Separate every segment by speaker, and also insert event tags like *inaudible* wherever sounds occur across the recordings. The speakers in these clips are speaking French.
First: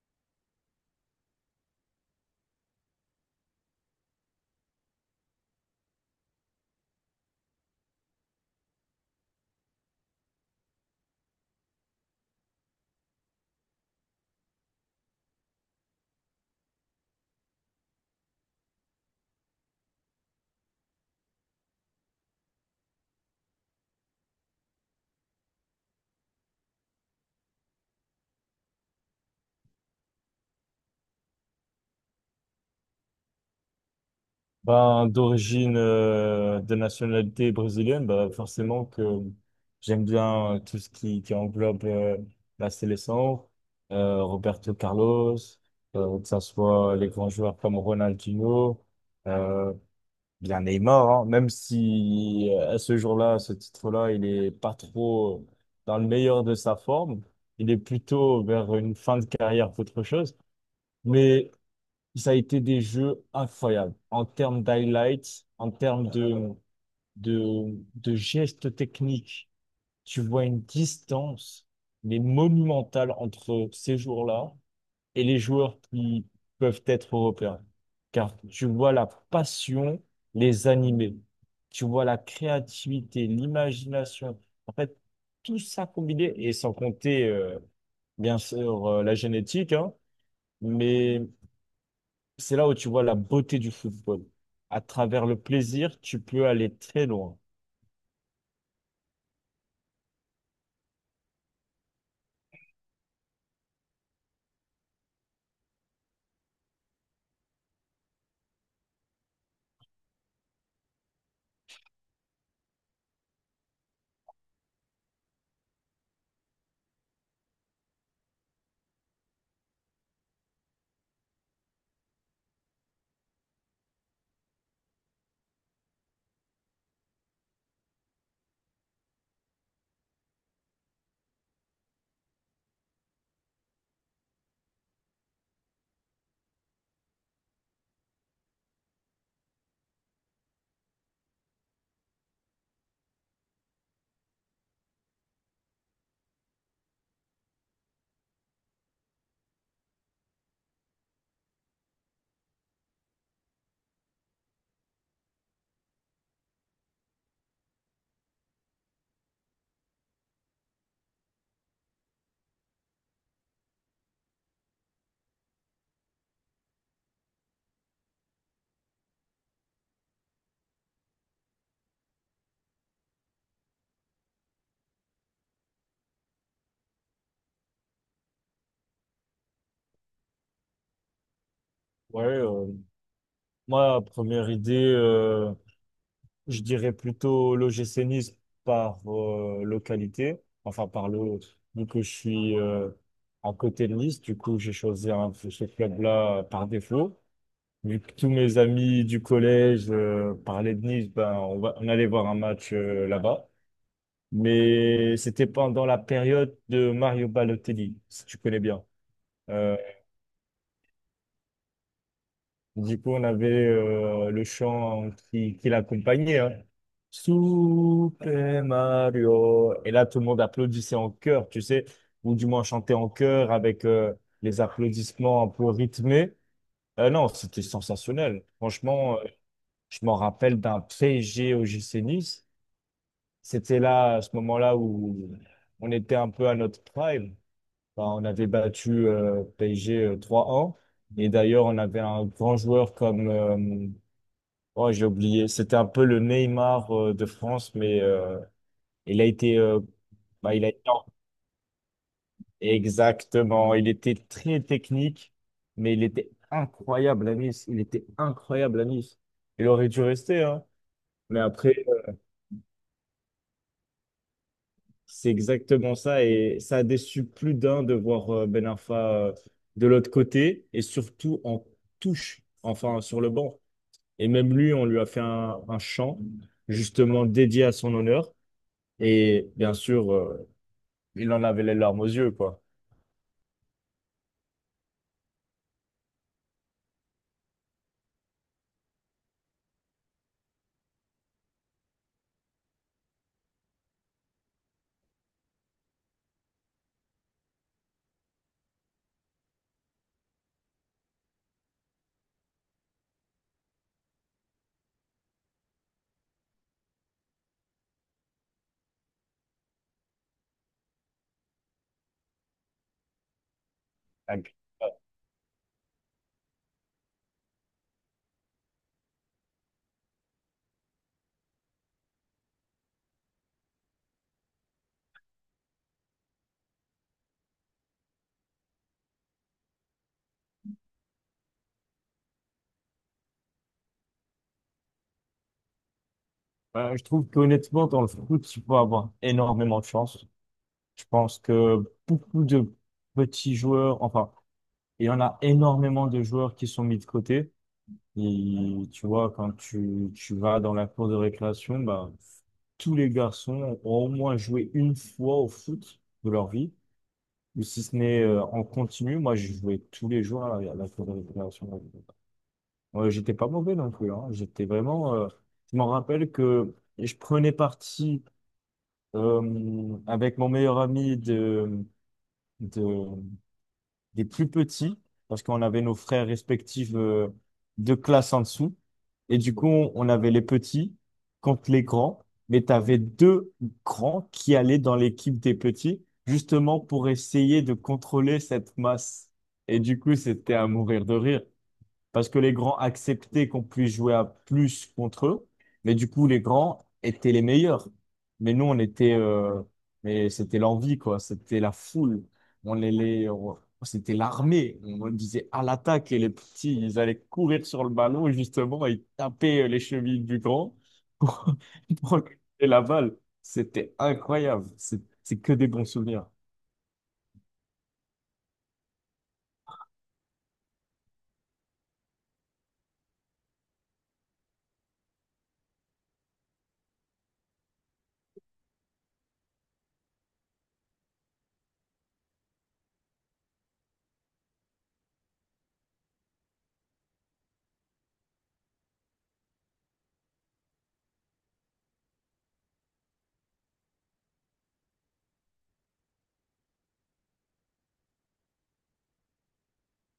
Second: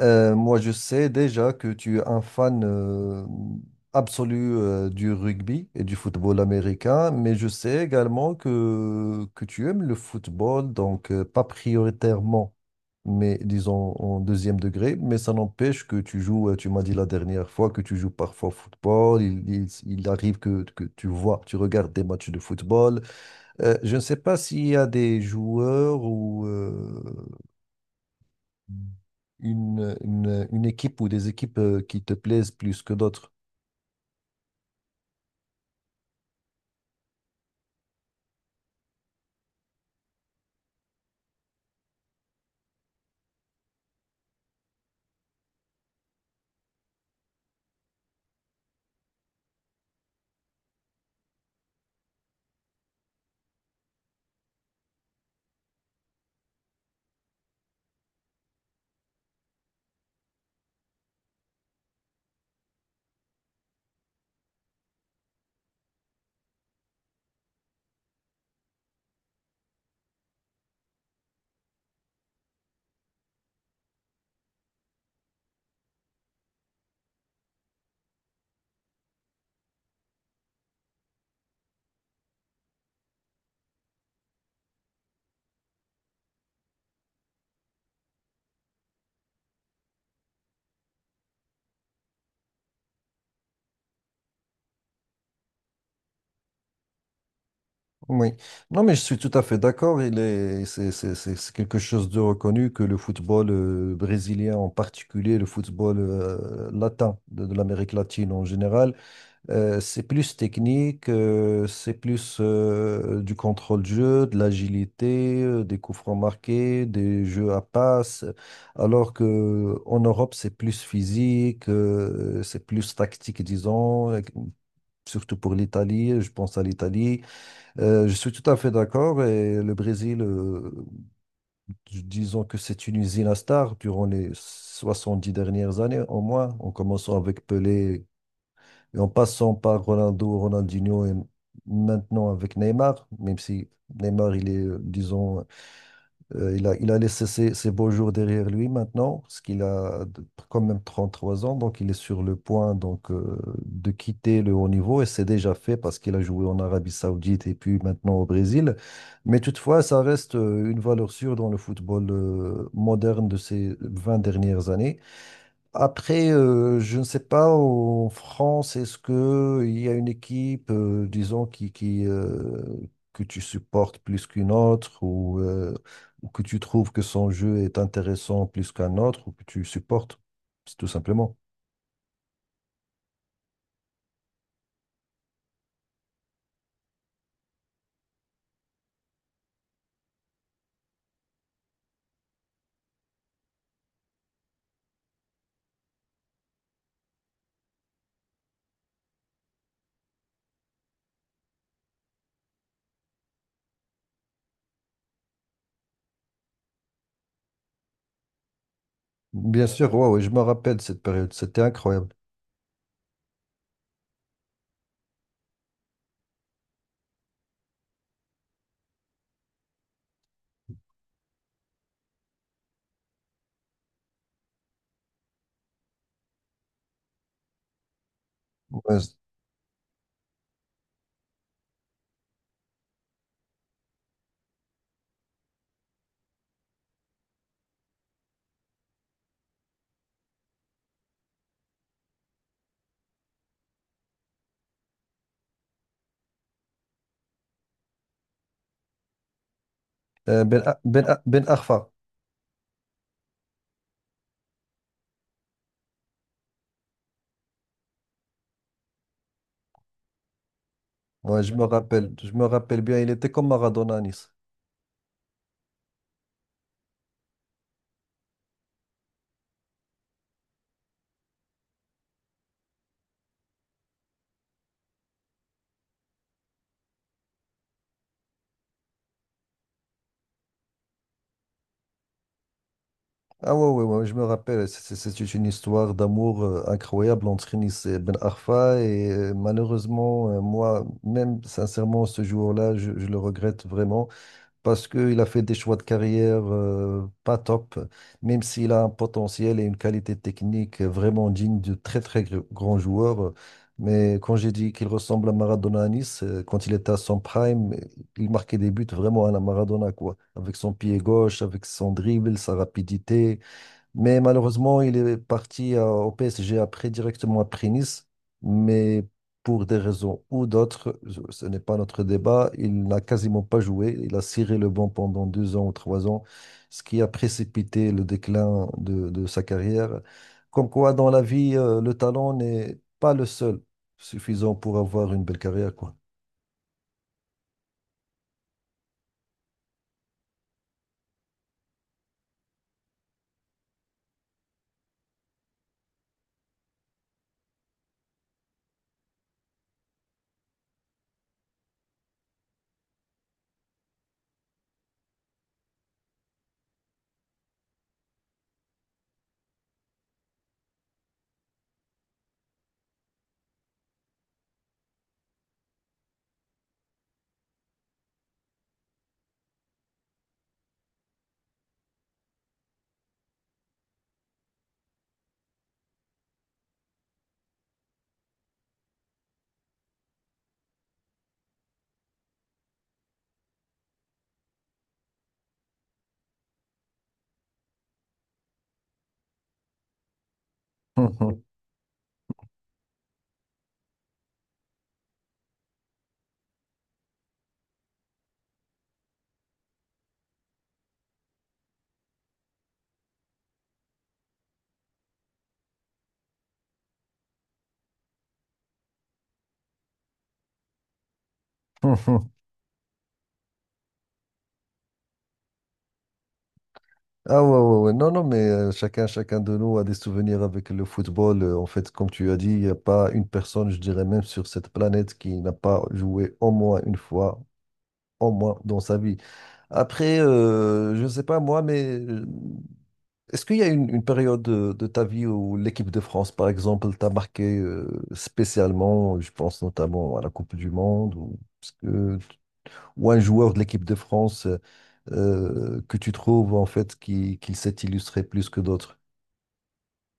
Speaker 1: Moi, je sais déjà que tu es un fan absolu du rugby et du football américain, mais je sais également que tu aimes le football, donc pas prioritairement, mais disons en deuxième degré, mais ça n'empêche que tu joues, tu m'as dit la dernière fois que tu joues parfois au football, il arrive que tu vois, tu regardes des matchs de football. Je ne sais pas s'il y a des joueurs ou une équipe ou des équipes qui te plaisent plus que d'autres.
Speaker 2: Ben, d'origine, de nationalité brésilienne, ben, forcément que j'aime bien tout ce qui englobe la sélection, Roberto Carlos, que ce soit les grands joueurs comme Ronaldinho, euh, bien Neymar, hein, même si à ce jour-là, à ce titre-là, il est pas trop dans le meilleur de sa forme, il est plutôt vers une fin de carrière qu'autre chose. Mais ça a été des jeux incroyables en termes d'highlights, en termes de gestes techniques. Tu vois une distance, mais monumentale entre ces jours-là et les joueurs qui peuvent être européens. Car tu vois la passion les animer. Tu vois la créativité, l'imagination. En fait, tout ça combiné, et sans compter, bien sûr, la génétique, hein, mais c'est là où tu vois la beauté du football. À travers le plaisir, tu peux aller très loin.
Speaker 1: Oui. Non, mais je suis tout à fait d'accord. Il est, c'est- C'est quelque chose de reconnu que le football brésilien en particulier, le football latin de l'Amérique latine en général. C'est plus technique, c'est plus du contrôle de jeu, de l'agilité, des coups francs marqués, des jeux à passe. Alors que en Europe, c'est plus physique, c'est plus tactique, disons, surtout pour l'Italie. Je pense à l'Italie. Je suis tout à fait d'accord. Et le Brésil, disons que c'est une usine à stars durant les 70 dernières années, au moins, en commençant avec Pelé, et en passant par Ronaldo, Ronaldinho et maintenant avec Neymar, même si Neymar, il est, disons, il a laissé ses beaux jours derrière lui maintenant, parce qu'il quand même 33 ans, donc il est sur le point donc, de quitter le haut niveau, et c'est déjà fait parce qu'il a joué en Arabie Saoudite et puis maintenant au Brésil. Mais toutefois, ça reste une valeur sûre dans le football moderne de ces 20 dernières années. Après, je ne sais pas, en France, est-ce que il y a une équipe, disons, que tu supportes plus qu'une autre, ou ou que tu trouves que son jeu est intéressant plus qu'un autre, ou que tu supportes, c'est tout simplement.
Speaker 2: Ouais, moi, première idée, je dirais plutôt l'OGC Nice par localité. Enfin, par le, vu que je suis à côté de Nice, du coup, j'ai choisi ce club-là par défaut. Vu que tous mes amis du collège parlaient de Nice, ben, on allait voir un match là-bas. Mais c'était pendant la période de Mario Balotelli, si tu connais bien.
Speaker 1: Bien
Speaker 2: Euh,
Speaker 1: sûr, ouais, ouais, je me rappelle cette période, c'était incroyable.
Speaker 2: du coup, on avait le chant qui l'accompagnait, hein. Super Mario. Et là, tout le monde applaudissait en chœur, tu sais, ou du moins chantait en chœur avec les applaudissements un peu rythmés. Non, c'était sensationnel.
Speaker 1: Ouais, c-
Speaker 2: Franchement, je m'en rappelle d'un PSG au GC Nice. C'était là, à ce moment-là, où on était un peu à notre prime. Bah, on avait battu PSG 3 un. Et d'ailleurs, on avait un grand joueur comme… oh, j'ai oublié. C'était un peu le Neymar de France, mais il a été... bah, il a... été-
Speaker 1: Ben Arfa,
Speaker 2: exactement. Il était très technique, mais il était incroyable à Nice. Il était incroyable à Nice. Il aurait dû rester, hein. Mais
Speaker 1: ouais,
Speaker 2: après,
Speaker 1: je me rappelle bien, il était comme Maradona à Nice.
Speaker 2: c'est exactement ça. Et ça a déçu plus d'un de voir Ben Arfa euh, de l'autre côté et surtout en touche, enfin sur le banc. Et même lui, on lui a fait un chant justement dédié à son honneur. Et bien sûr, il en avait les larmes aux yeux, quoi.
Speaker 1: Ah ouais, ouais, ouais, je me rappelle, c'est une histoire d'amour incroyable entre Nice et Ben Arfa et malheureusement, moi, même sincèrement, ce jour-là, je le regrette vraiment parce qu'il a fait des choix de carrière pas top, même s'il a un potentiel et une qualité technique vraiment digne de très très grands joueurs. Mais quand j'ai dit qu'il ressemble à Maradona à Nice, quand il était à son prime, il marquait des buts vraiment à la Maradona, quoi. Avec son pied gauche, avec son dribble, sa rapidité. Mais
Speaker 2: Donc,
Speaker 1: malheureusement,
Speaker 2: euh,
Speaker 1: il est parti au PSG après, directement après Nice. Mais pour des raisons ou d'autres, ce n'est pas notre débat, il n'a quasiment pas joué. Il a ciré le banc pendant 2 ans ou 3 ans, ce qui a précipité le déclin de sa carrière. Comme quoi, dans la vie, le talent n'est pas le seul suffisant pour avoir une belle carrière, quoi.
Speaker 2: je trouve qu'honnêtement, dans le foot, tu peux avoir énormément de chance. Je pense que beaucoup de petits joueurs, enfin, il y en a énormément de joueurs qui sont mis de côté. Et tu vois, quand tu vas dans la cour de récréation, bah, tous les garçons ont au moins joué une fois au foot de leur vie. Ou si ce n'est en continu, moi je jouais tous les jours à la cour de récréation. Ouais, j'étais pas mauvais non plus, hein. J'étais vraiment, je m'en rappelle que je prenais parti avec mon meilleur ami de, des plus petits, parce qu'on avait nos frères respectifs de classe en dessous. Et du coup, on avait les petits contre les grands, mais tu avais deux grands qui allaient dans l'équipe des petits, justement pour essayer de contrôler cette masse. Et du coup, c'était à mourir de rire
Speaker 1: *laughs*
Speaker 2: parce que les grands acceptaient qu'on puisse jouer à plus contre eux, mais du coup, les grands étaient les meilleurs. Mais nous, on était, mais c'était l'envie, quoi. C'était la foule. On les- on- c'était l'armée. On disait à l'attaque et les petits, ils allaient courir sur le ballon, justement, et taper les chevilles du grand pour, *laughs* pour récupérer la balle. C'était incroyable. C'est que des bons souvenirs.
Speaker 1: Ah ouais, ouais, ouais. Non, non, mais chacun de nous a des souvenirs avec le football. En fait, comme tu as dit, il n'y a pas une personne, je dirais même sur cette planète, qui n'a pas joué au moins une fois, au moins dans sa vie. Après, je ne sais pas moi, mais est-ce qu'il y a une période de ta vie où l'équipe de France, par exemple, t'a marqué spécialement? Je pense notamment à la Coupe du Monde. Ou... Parce que ou un joueur de l'équipe de France que tu trouves en fait qui s'est illustré plus que d'autres?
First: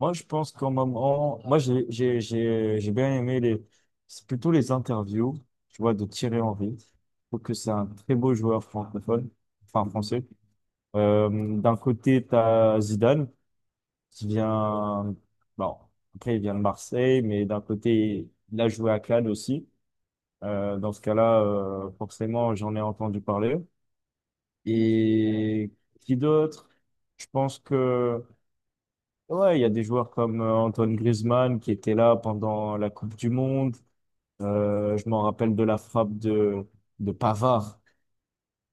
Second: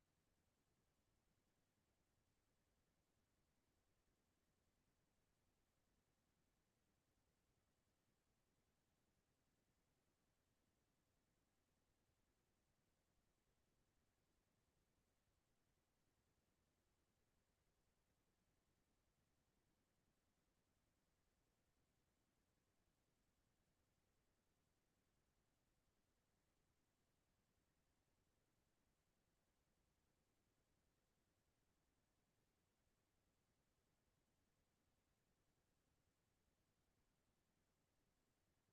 Speaker 2: Moi, je pense qu'au moment, moi, j'ai bien aimé les, c'est plutôt les interviews, tu vois, de Thierry Henry. Je trouve que c'est un très beau joueur francophone, enfin français. Euh, d'un côté, tu as Zidane, qui vient, bon, après, il vient de Marseille, mais d'un côté, il a joué à Cannes aussi. Dans ce cas-là, forcément, j'en ai entendu parler. Et qui d'autre? Je pense que… ouais, il y a des joueurs comme Antoine Griezmann qui était là pendant la Coupe du Monde. Je m'en rappelle de la frappe de Pavard.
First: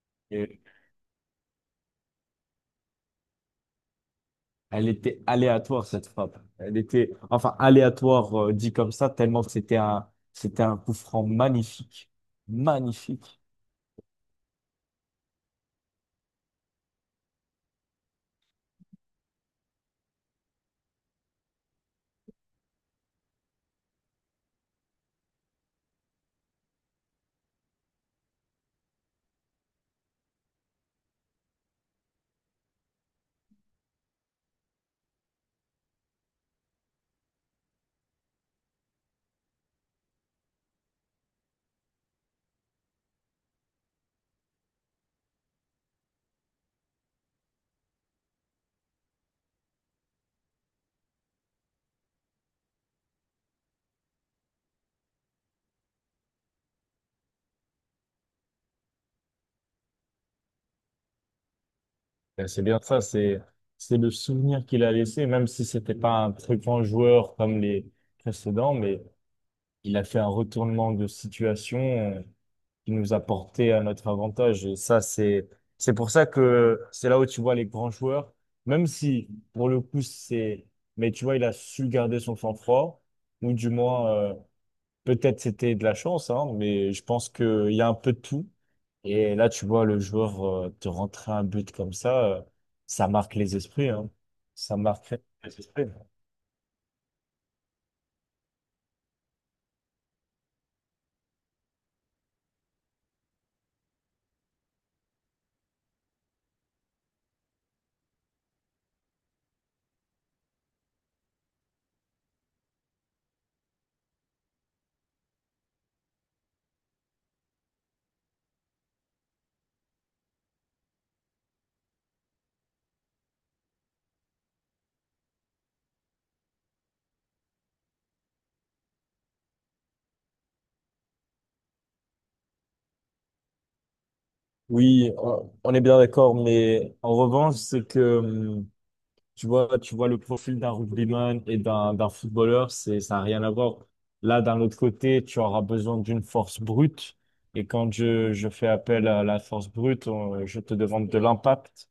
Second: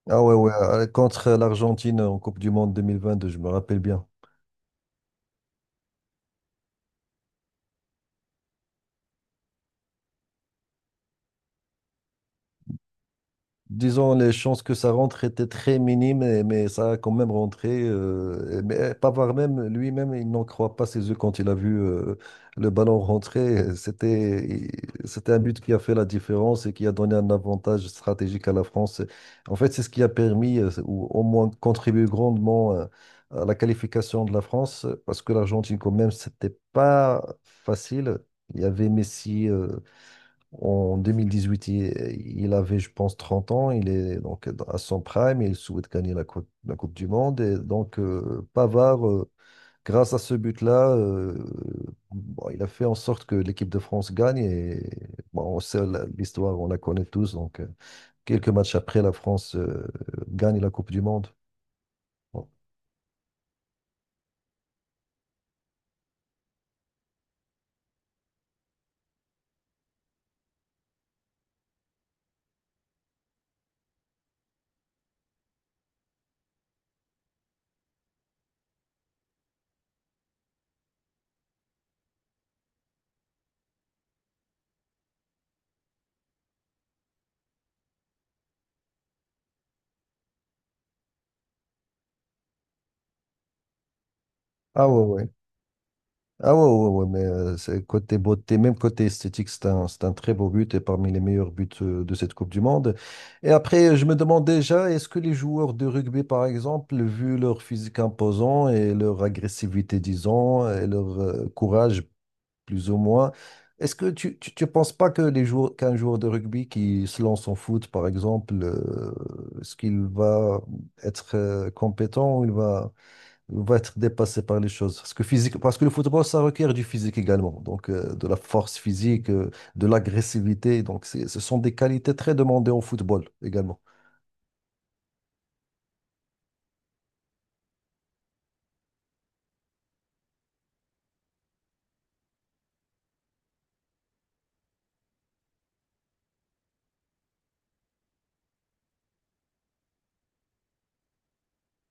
Speaker 1: Ah ouais, ouais,
Speaker 2: Et
Speaker 1: contre l'Argentine en Coupe du Monde 2022, je me rappelle bien.
Speaker 2: elle était aléatoire, cette frappe. Elle était, enfin, aléatoire, dit comme ça, tellement que c'était un coup franc magnifique. Magnifique.
Speaker 1: Disons, les chances que ça rentre étaient très minimes, mais ça a quand même rentré. Mais Pavard même, lui-même, il n'en croit pas ses yeux quand il a vu le ballon rentrer. C'était un but qui a fait la différence et qui a donné un avantage stratégique à la France. En fait, c'est ce qui a permis, ou au moins contribué grandement à la qualification de la France, parce que l'Argentine, quand même, c'était pas facile. Il y avait Messi. En 2018, il avait, je pense, 30 ans. Il est donc à son prime et il souhaite gagner la Coupe du Monde. Et donc, Pavard, grâce à ce but-là, bon, il a fait en sorte que l'équipe de France gagne. Et bon, on sait l'histoire, on la connaît tous. Donc, quelques matchs après, la France gagne la Coupe du Monde. Bon.
Speaker 2: C'est bien ça, c'est le souvenir qu'il a laissé, même si c'était pas un très grand joueur comme les précédents, mais il a fait un retournement de situation qui nous a porté à notre avantage. Et ça, c'est pour ça que c'est là où tu vois les grands joueurs, même si pour le coup, c'est, mais tu vois, il a su garder son sang-froid, ou du moins, peut-être c'était de la chance, hein, mais je pense qu'il y a un peu de tout. Et là, tu vois, le joueur te rentrer un but comme ça, ça marque les esprits, hein. Ça
Speaker 1: Ah ouais,
Speaker 2: marque
Speaker 1: ouais.
Speaker 2: les esprits.
Speaker 1: Ah ouais, ouais, ouais, mais c'est côté beauté, même côté esthétique, c'est un très beau but et parmi les meilleurs buts de cette Coupe du Monde. Et après, je me demande déjà, est-ce que les joueurs de rugby, par exemple, vu leur physique imposant et leur agressivité, disons, et leur courage, plus ou moins, est-ce que tu ne penses pas que les joueurs, qu'un joueur de rugby qui se lance en foot, par exemple, est-ce qu'il va être compétent ou il va on va être dépassé par les choses. Parce que physique, parce que le football, ça requiert du physique également. Donc, de la force physique, de l'agressivité. Ce sont des qualités très demandées au football également.
Speaker 2: Oui, on est bien d'accord, mais en revanche, c'est que… tu vois le profil d'un rugbyman et d'un footballeur, c'est, ça n'a rien à voir. Là, d'un autre côté, tu auras besoin d'une force brute. Et quand je fais appel à la force brute, on- je te demande de l'impact.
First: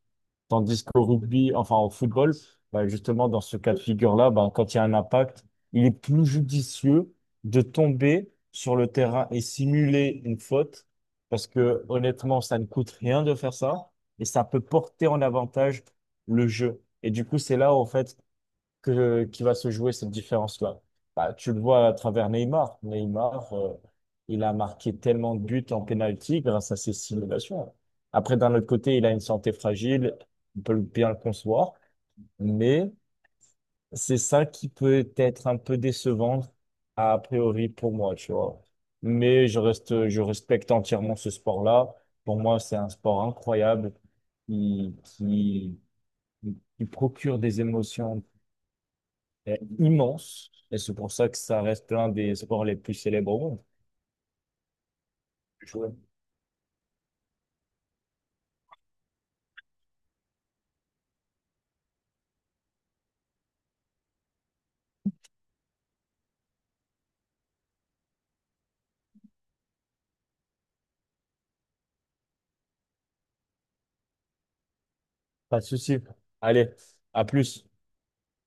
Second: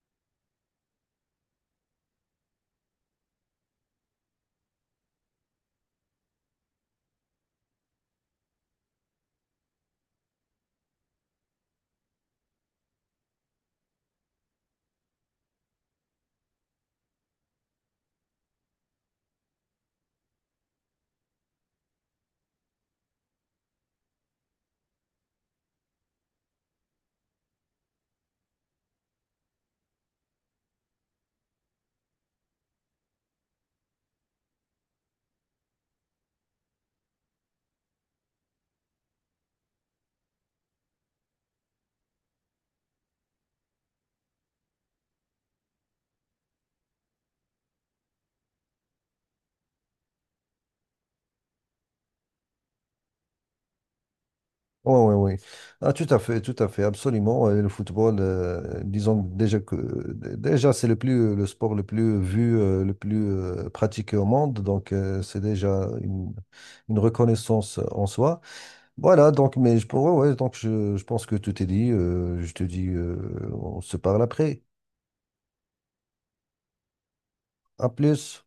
Speaker 2: Tandis qu'au rugby, enfin au football, bah, justement, dans ce cas de figure-là, bah, quand il y a un impact, il est plus judicieux de tomber sur le terrain et simuler une faute, parce que honnêtement, ça ne coûte rien de faire ça, et ça peut porter en avantage le jeu. Et du coup, c'est là, en fait, que, qui va se jouer cette différence-là. Bah, tu le vois à travers Neymar. Neymar, il a marqué tellement de buts en pénalty grâce à ses simulations. Après, d'un autre côté, il a une santé fragile, on peut bien le concevoir, mais c'est ça qui peut être un peu décevant a priori pour moi, tu vois. Mais je reste, je respecte entièrement ce sport-là. Pour moi, c'est un sport incroyable qui, qui, qui procure des émotions est immense et c'est pour ça que ça reste l'un des sports les plus célèbres au monde.
Speaker 1: Oui, oui, oui. Ah,
Speaker 2: Je-
Speaker 1: tout à fait, absolument. Et le football, disons déjà que déjà c'est le plus le sport le plus vu, le plus pratiqué au monde. Donc c'est déjà une reconnaissance en soi. Voilà, donc, mais je pourrais, ouais, donc je pense que tout est dit. Je te dis, on se parle après.
Speaker 2: pas de souci. Allez, à plus.
Speaker 1: À plus.